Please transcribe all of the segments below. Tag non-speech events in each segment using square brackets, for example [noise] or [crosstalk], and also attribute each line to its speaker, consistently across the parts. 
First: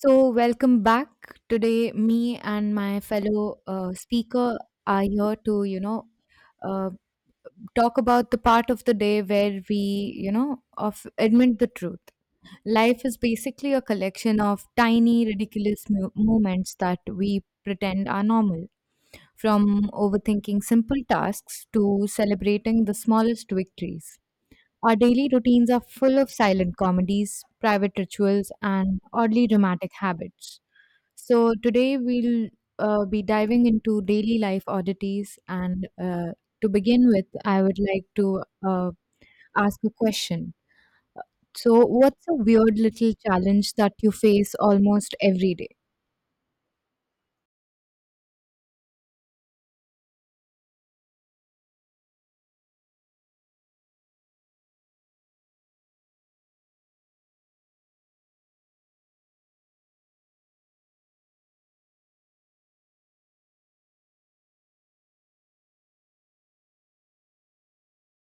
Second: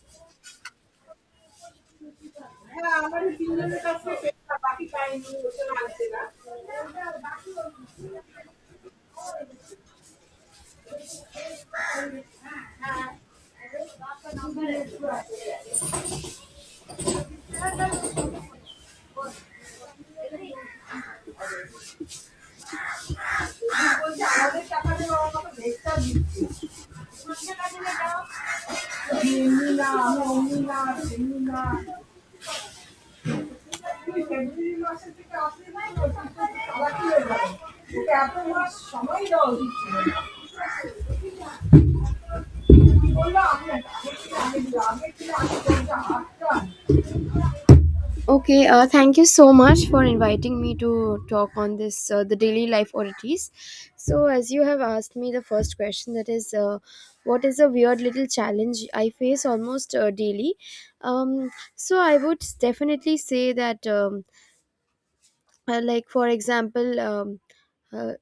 Speaker 1: So, welcome back. Today, me and my fellow speaker are here to, you know, uh, talk about the part of the day where we, you know, of admit the truth. Life is basically a collection of tiny, ridiculous moments that we pretend are normal. From overthinking simple tasks to celebrating the smallest victories. Our daily routines are full of silent comedies, private rituals, and oddly dramatic habits. So today we'll be diving into daily life oddities, and to begin with, I would like to ask a question. So, what's a weird little challenge that you face almost every day?
Speaker 2: Okay, thank you so much for inviting me to talk on this the daily life oddities. So, as you have asked me the first question, that is, what is a weird little challenge I face almost daily? Um, so, I would definitely say that. Like for example, uh,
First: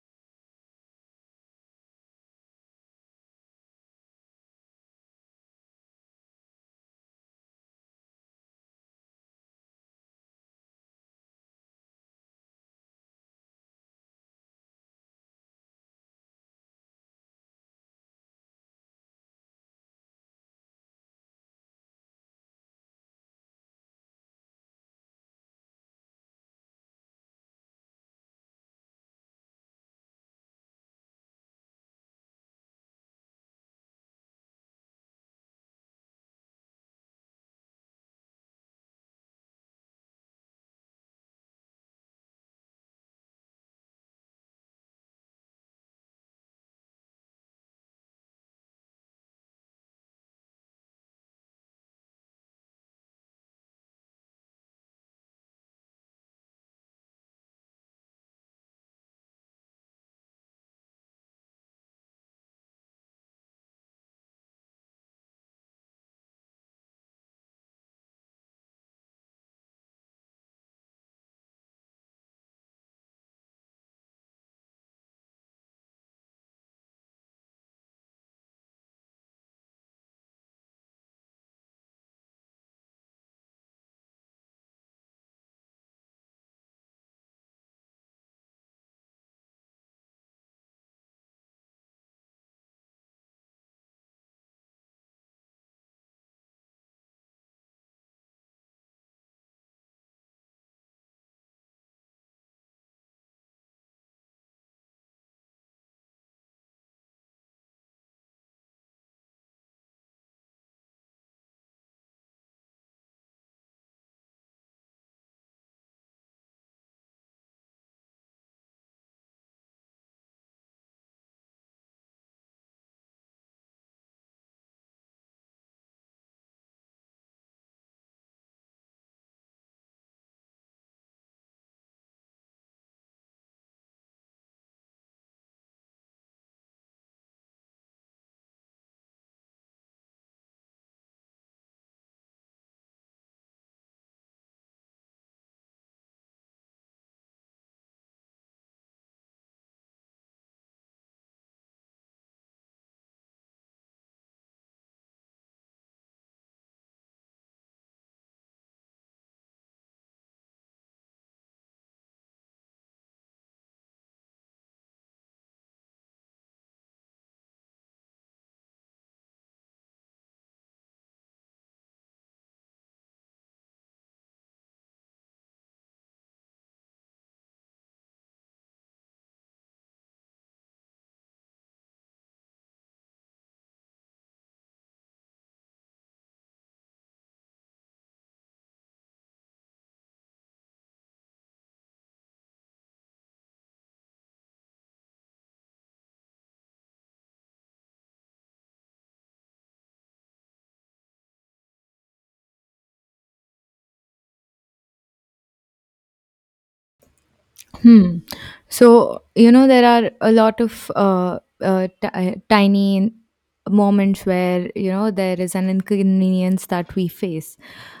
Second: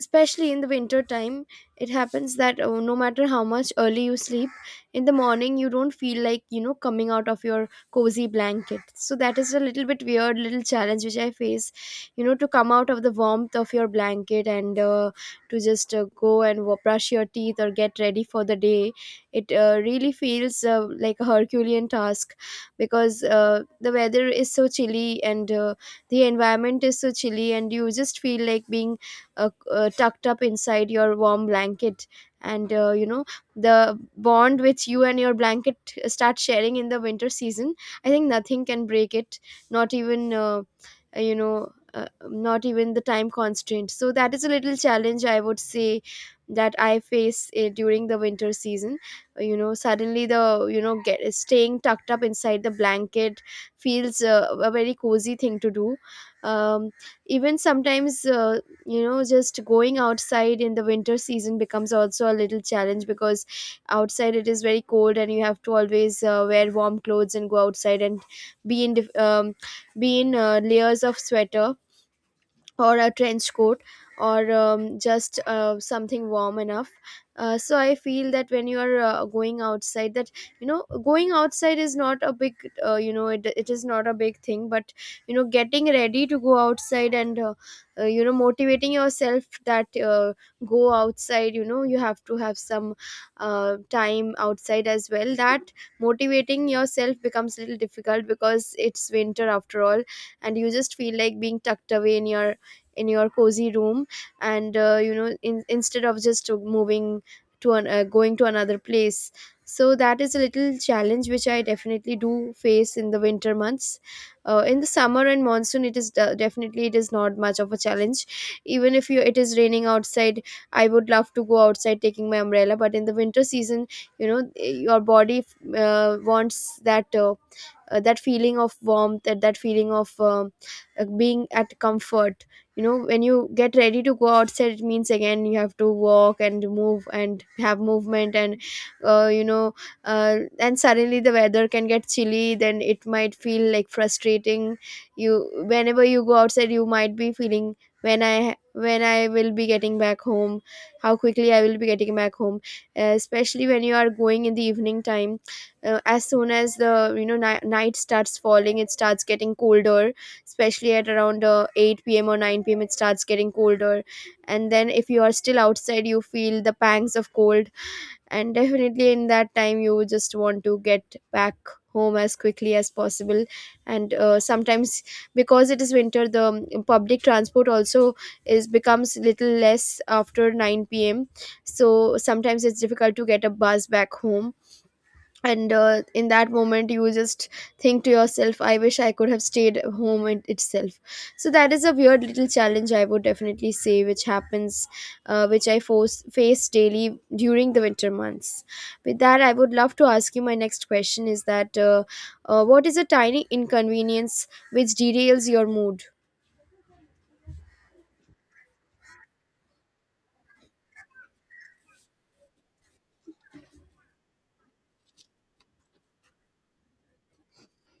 Speaker 2: especially in the winter time, it happens that, no matter how much early you sleep, in the morning you don't feel like, you know, coming out of your cozy blanket. So that is a little bit weird little challenge which I face, you know, to come out of the warmth of your blanket. And to just go and brush your teeth or get ready for the day. It really feels like a herculean task, because the weather is so chilly, and the environment is so chilly, and you just feel like being tucked up inside your warm blanket. And you know, the bond which you and your blanket start sharing in the winter season, I think nothing can break it. Not even you know, not even the time constraint. So that is a little challenge I would say that I face during the winter season. You know, suddenly, the you know get staying tucked up inside the blanket feels a very cozy thing to do. um, Even sometimes, you know, just going outside in the winter season becomes also a little challenge, because outside it is very cold, and you have to always wear warm clothes and go outside, and be in dif- um, be in layers of sweater, or a trench coat, or just something warm enough. So I feel that when you are going outside, that, you know, going outside is not a big, you know, it is not a big thing. But you know, getting ready to go outside, and you know, motivating yourself that, go outside, you know, you have to have some time outside as well, that motivating yourself becomes a little difficult because it's winter after all. And you just feel like being tucked away in your cozy room, and you know, instead of just to moving going to another place. So that is a little challenge which I definitely do face in the winter months. In the summer and monsoon, definitely it is not much of a challenge. Even if you it is raining outside, I would love to go outside taking my umbrella. But in the winter season, you know, your body wants that, that feeling of warmth, that feeling of being at comfort. You know, when you get ready to go outside, it means again you have to walk and move and have movement, and you know, and suddenly the weather can get chilly, then it might feel like frustrating. You Whenever you go outside, you might be feeling, when I will be getting back home, how quickly I will be getting back home. Especially when you are going in the evening time, as soon as the you know ni- night starts falling, it starts getting colder. Especially at around 8 p.m or 9 p.m, it starts getting colder. And then if you are still outside, you feel the pangs of cold. And [laughs] definitely in that time, you just want to get back home as quickly as possible. And sometimes, because it is winter, the public transport also is becomes little less after 9 p.m. So sometimes it's difficult to get a bus back home. And in that moment, you just think to yourself, I wish I could have stayed home itself. So that is a weird little challenge I would definitely say which happens, which I face daily during the winter months. With that, I would love to ask you my next question, is that, what is a tiny inconvenience which derails your mood?
Speaker 1: Hmm. So, you know, there are a lot of ti tiny moments where, you know, there is an inconvenience that we face.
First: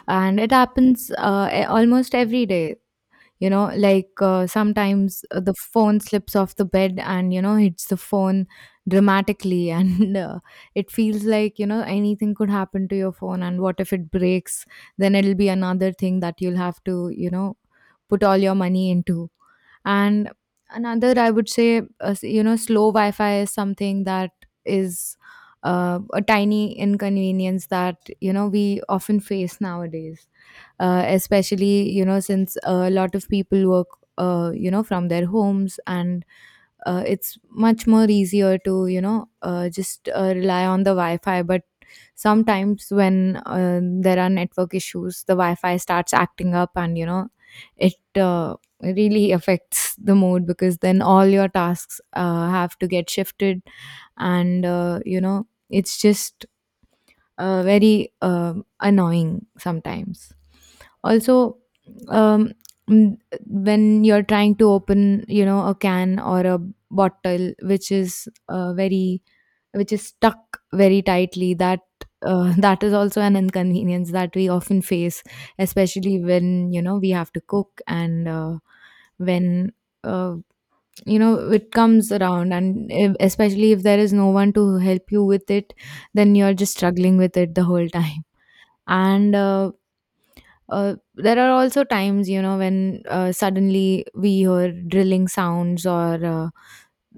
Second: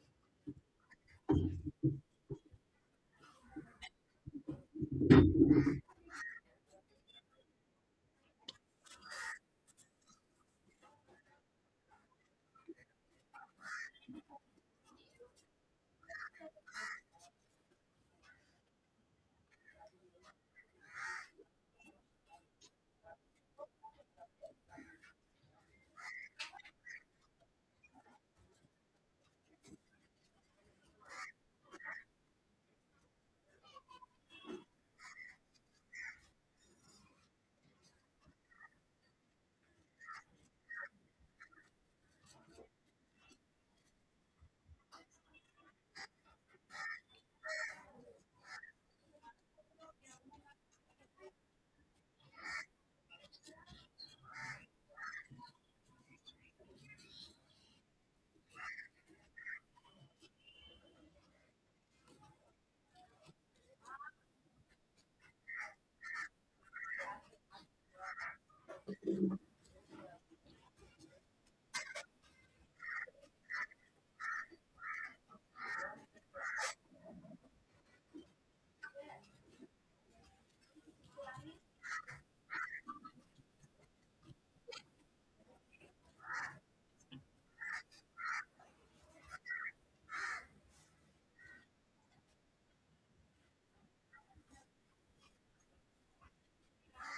Speaker 1: And it happens almost every day. You know, like sometimes the phone slips off the bed and, you know, hits the phone dramatically. [laughs] And it feels like, you know, anything could happen to your phone. And what if it breaks? Then it'll be another thing that you'll have to, you know, put all your money into. And another, I would say, you know, slow Wi Fi is something that is a tiny inconvenience that, you know, we often face nowadays, especially, you know, since a lot of people work, you know, from their homes and it's much more easier to you know just rely on the wi-fi but sometimes when there are network issues, the Wi-Fi starts acting up, and you know, it really affects the mood because then all your tasks have to get shifted, and you know, it's just very annoying sometimes. Also, um, mm, when you're trying to open, you know, a can or a bottle which is which is stuck very tightly, that [laughs] that is also an inconvenience that we often face, especially when you know we have to cook and when uh, you know it comes around and if, especially if there is no one to help you with it, then you're just struggling with it the whole time. And there are also times you know when suddenly we hear drilling sounds or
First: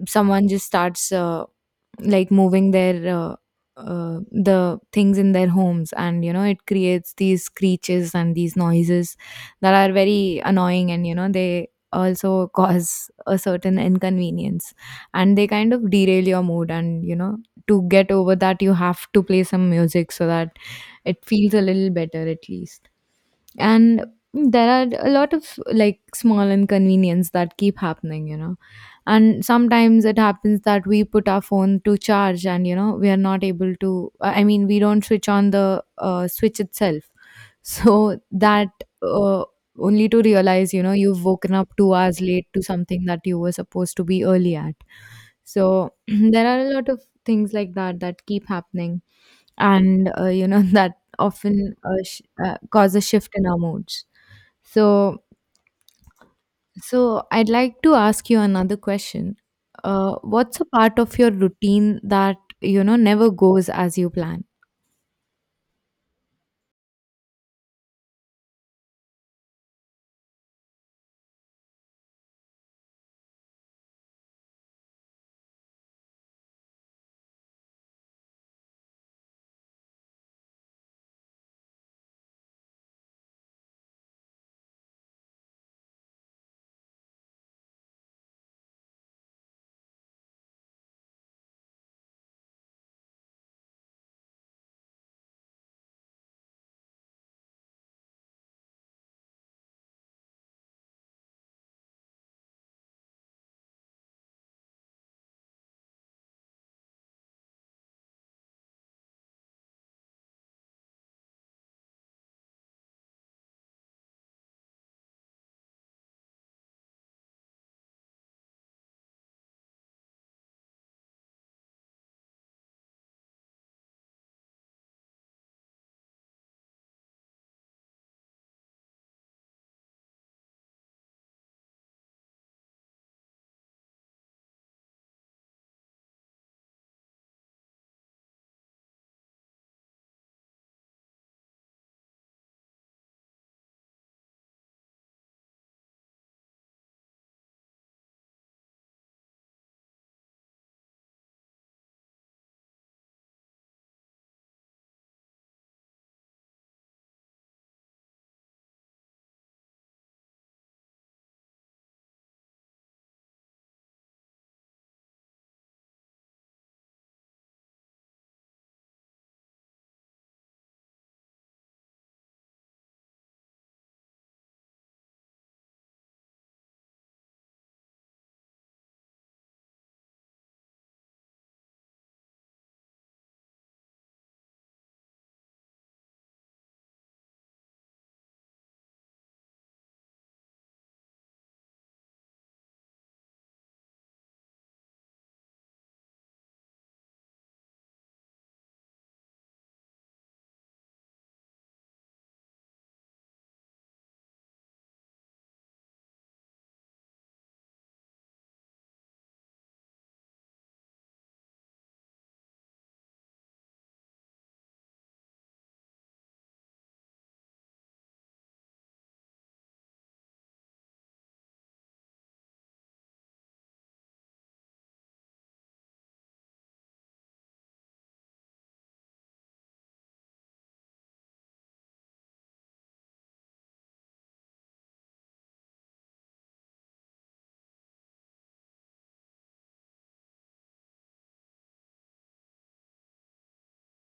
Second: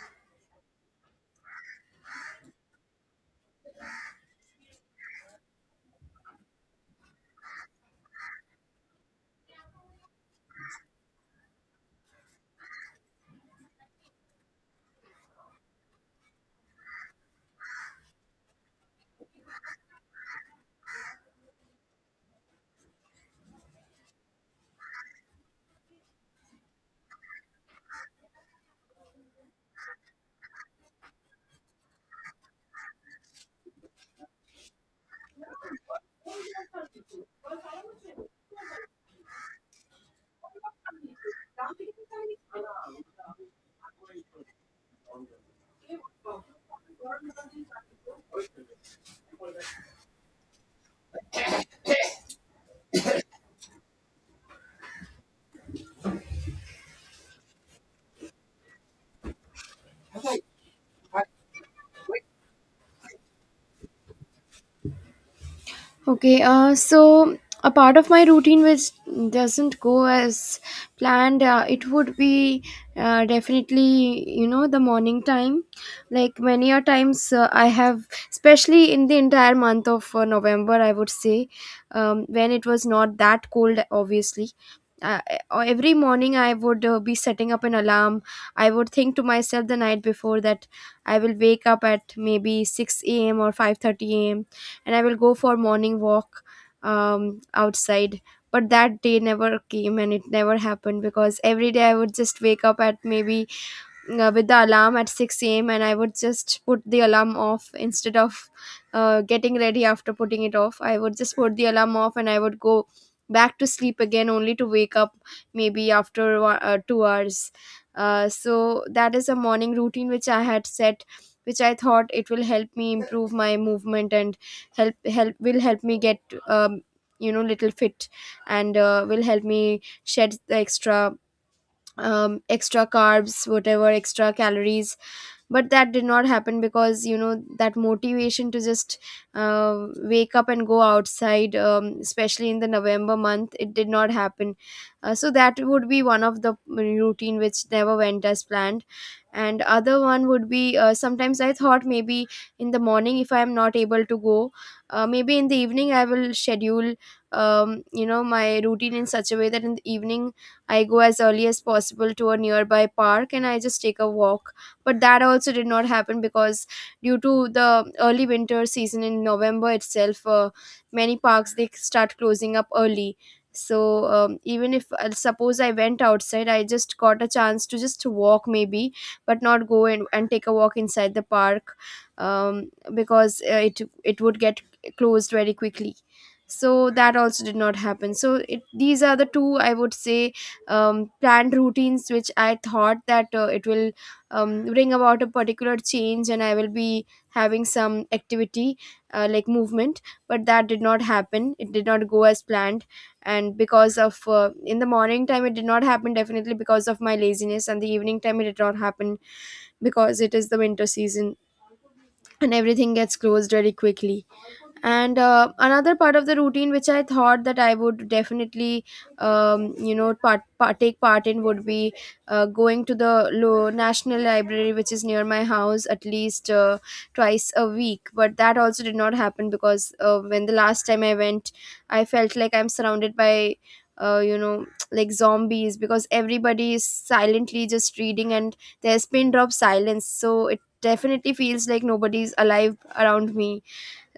Speaker 1: someone just starts like moving their the things in their homes, and you know it creates these screeches and these noises that are very annoying, and you know they also [laughs] cause a certain inconvenience, and they kind of derail your mood, and you know to get over that you have to play some music so that it feels a little better at least. And there are a lot of like small inconvenience that keep happening, you know, and sometimes it happens that we put our phone to charge, and you know we are not able to, I mean, we don't switch on the switch itself [laughs] so that uh, only to realize, you know, you've woken up 2 hours late to something that you were supposed to be early at. So [clears throat] there are a lot of things like that that keep happening, and you know [laughs] that often cause a shift in our moods. So, so I'd like to ask you another question. What's a part of your routine that you know never goes as you plan?
Speaker 2: Okay, so, a part of my routine which doesn't go as planned, it would be definitely, you know, the morning time. Like many a times, I have, especially in the entire month of November, I would say, when it was not that cold, obviously. Uh, every morning, I would be setting up an alarm. I would think to myself the night before that I will wake up at maybe 6 a.m. or 5:30 a.m., and I will go for morning walk, outside. But that day never came, and it never happened, because every day I would just wake up at maybe, with the alarm at 6 a.m., and I would just put the alarm off, instead of getting ready after putting it off. I would just put the alarm off, and I would go back to sleep again, only to wake up maybe after 2 hours. So that is a morning routine which I had set, which I thought it will help me improve my movement, and help me get um, you know, little fit, and will help me shed the extra, extra carbs, whatever extra calories. But that did not happen, because you know that motivation to just uh, wake up and go outside, especially in the November month, it did not happen. So that would be one of the routine which never went as planned. And other one would be, sometimes I thought maybe in the morning if I am not able to go, maybe in the evening I will schedule, you know, my routine in such a way that in the evening I go as early as possible to a nearby park, and I just take a walk. But that also did not happen, because due to the early winter season in November itself, many parks, they start closing up early. So even if, suppose I went outside, I just got a chance to just walk maybe, but not go and take a walk inside the park. Because it would get closed very quickly. So that also did not happen. So these are the two I would say, planned routines which I thought that it will, bring about a particular change, and I will be having some activity, like movement. But that did not happen, it did not go as planned. And because of, in the morning time it did not happen definitely because of my laziness, and the evening time it did not happen because it is the winter season, and everything gets closed very quickly. And another part of the routine which I thought that I would definitely, you know, take part in, would be going to the national library which is near my house at least twice a week. But that also did not happen because, when the last time I went, I felt like I'm surrounded by, you know, [tsk] like zombies, because everybody is silently just reading and there's pin drop silence. So it definitely feels like nobody's alive around me.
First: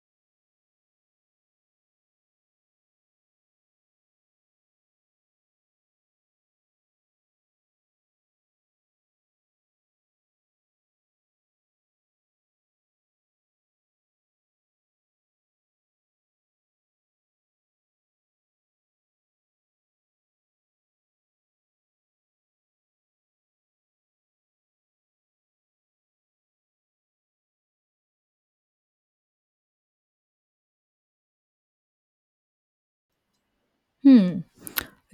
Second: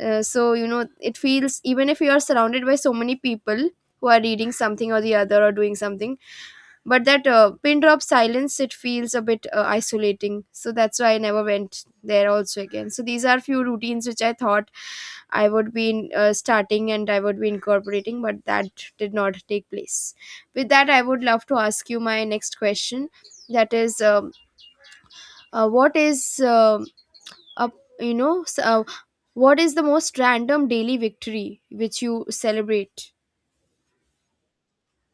Speaker 2: So you know, it feels, even if you are surrounded by so many people who are reading something or the other or doing something, but that pin drop silence, it feels a bit isolating. So that's why I never went there also again. So these are few routines which I thought I would be starting, and I would be incorporating, but that did not take place. With that, I would love to ask you my next question, that is, what is uh, you know what is the most random daily victory which you celebrate?
Speaker 1: Hmm.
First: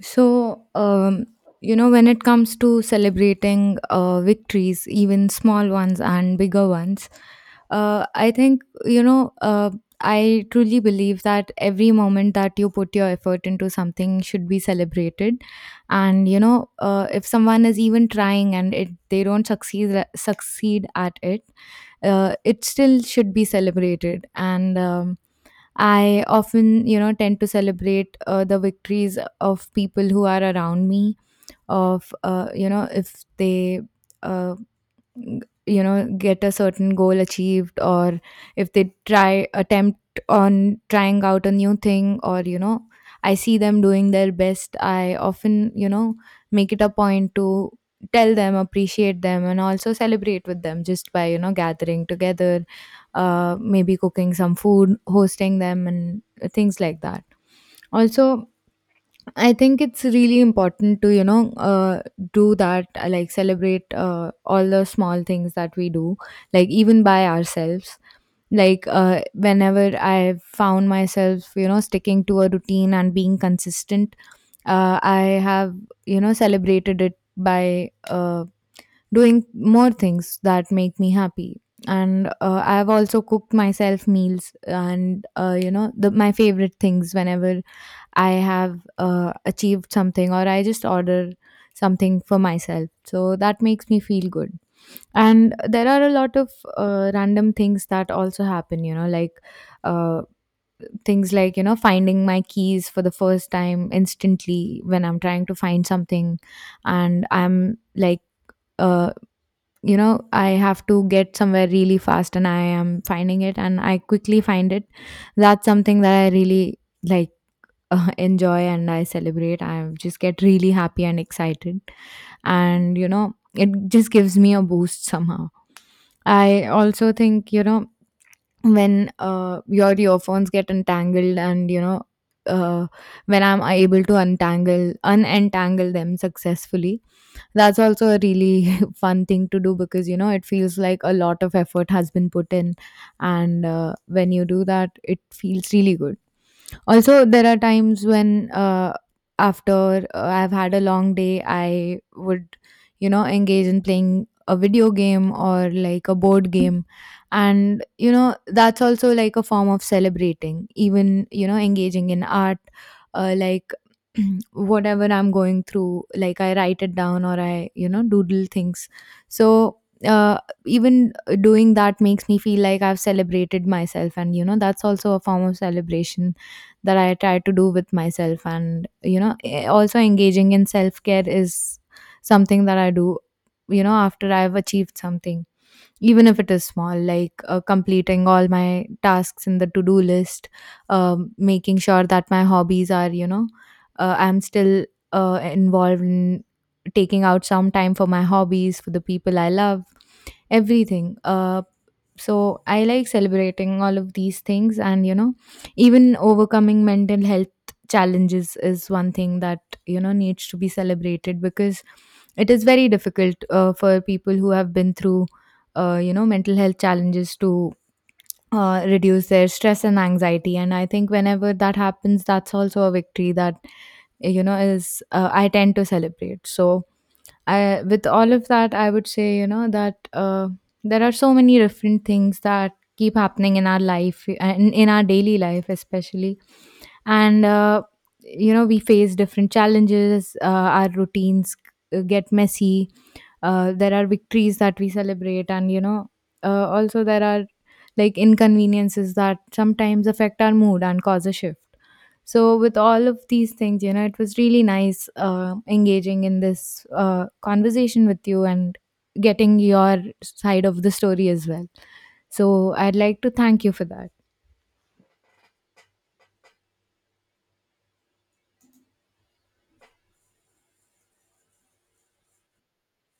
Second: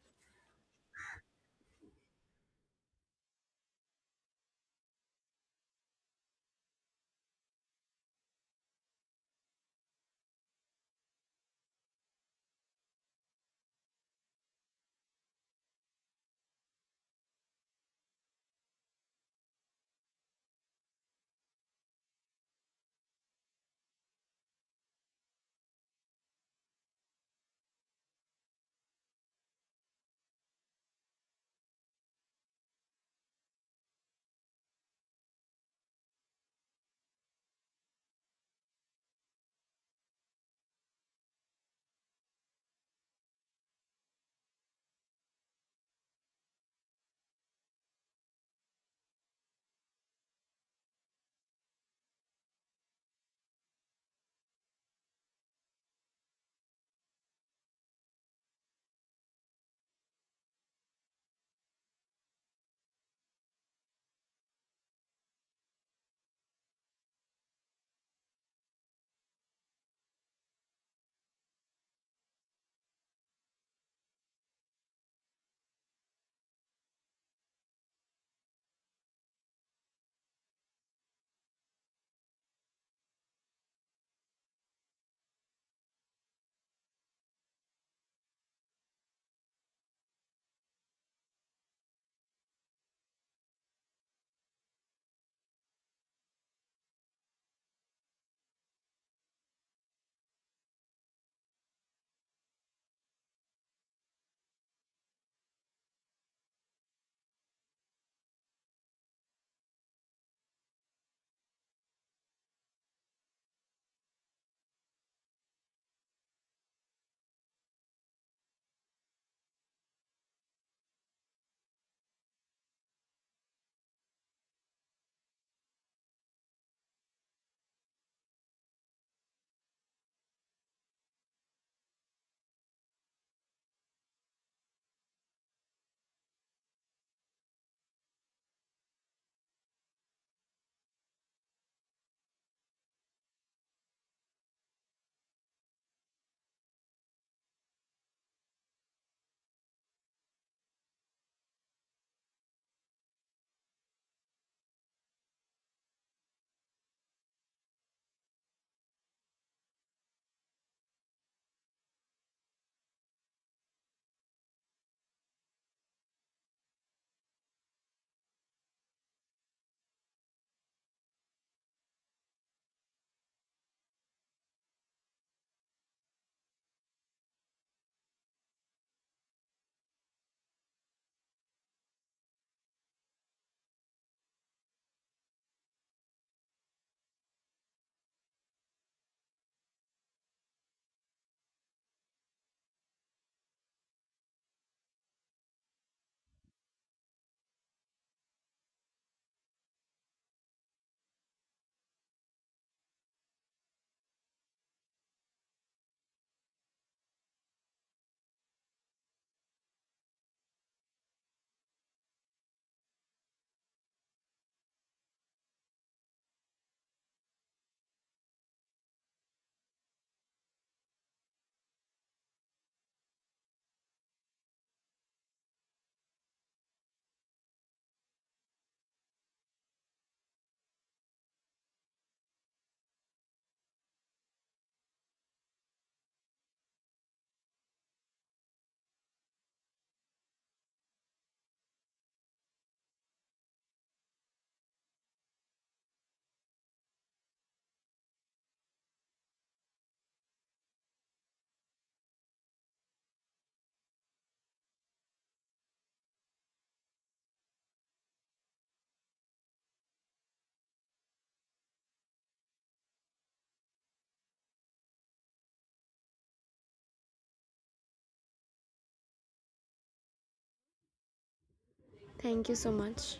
Speaker 1: So, you know, when it comes to celebrating victories, even small ones and bigger ones, I think, you know, I truly believe that every moment that you put your effort into something should be celebrated. And, you know, if someone is even trying and they don't succeed, succeed at it, it still should be celebrated. And, I often, you know, tend to celebrate the victories of people who are around me, of, you know, if they uh, you know get a certain goal achieved, or if they try attempt on trying out a new thing, or you know I see them doing their best, I often, you know, make it a point to tell them, appreciate them, and also celebrate with them, just by, you know, gathering together, uh, maybe cooking some food, hosting them, and things like that. Also, I think it's really important to, you know, do that, like celebrate all the small things that we do, like even by ourselves. Like, whenever I found myself, you know, sticking to a routine and being consistent, I have, you know, celebrated it by doing more things that make me happy. And I've also cooked myself meals and, you know, my favorite things whenever I have achieved something, or I just order something for myself. So that makes me feel good. And there are a lot of random things that also happen, you know, like uh, things like, you know, finding my keys for the first time instantly when I'm trying to find something and I'm like, uh, you know, I have to get somewhere really fast and I am finding it and I quickly find it. That's something that I really like [laughs] enjoy and I celebrate. I just get really happy and excited. And, you know, it just gives me a boost somehow. I also think, you know, when your earphones get entangled, and you know uh, when I'm able to untangle unentangle them successfully, that's also a really [laughs] fun thing to do, because you know it feels like a lot of effort has been put in, and when you do that it feels really good. Also there are times when after I've had a long day I would, you know, engage in playing a video game or like a board game, and you know that's also like a form of celebrating, even, you know, engaging in art, like [clears throat] whatever I'm going through, like I write it down or I, you know, doodle things. So uh, even doing that makes me feel like I've celebrated myself, and you know that's also a form of celebration that I try to do with myself. And, you know, eh, also engaging in self care is something that I do, you know, after I've achieved something, even if it is small, like completing all my tasks in the to do list, making sure that my hobbies are, you know, I'm still involved in taking out some time for my hobbies, for the people I love, everything so I like celebrating all of these things, and you know, even overcoming mental health challenges is one thing that you know needs to be celebrated, because it is very difficult for people who have been through you know mental health challenges to reduce their stress and anxiety, and I think whenever that happens that's also a victory that you know is I tend to celebrate. So I, with all of that, I would say, you know, that there are so many different things that keep happening in our life, in our daily life, especially. And, you know, we face different challenges, our routines get messy, there are victories that we celebrate, and you know also there are like inconveniences that sometimes affect our mood and cause a shift. So with all of these things, you know, it was really nice engaging in this conversation with you and getting your side of the story as well, so I'd like to thank you for that.
Speaker 2: Thank you so much.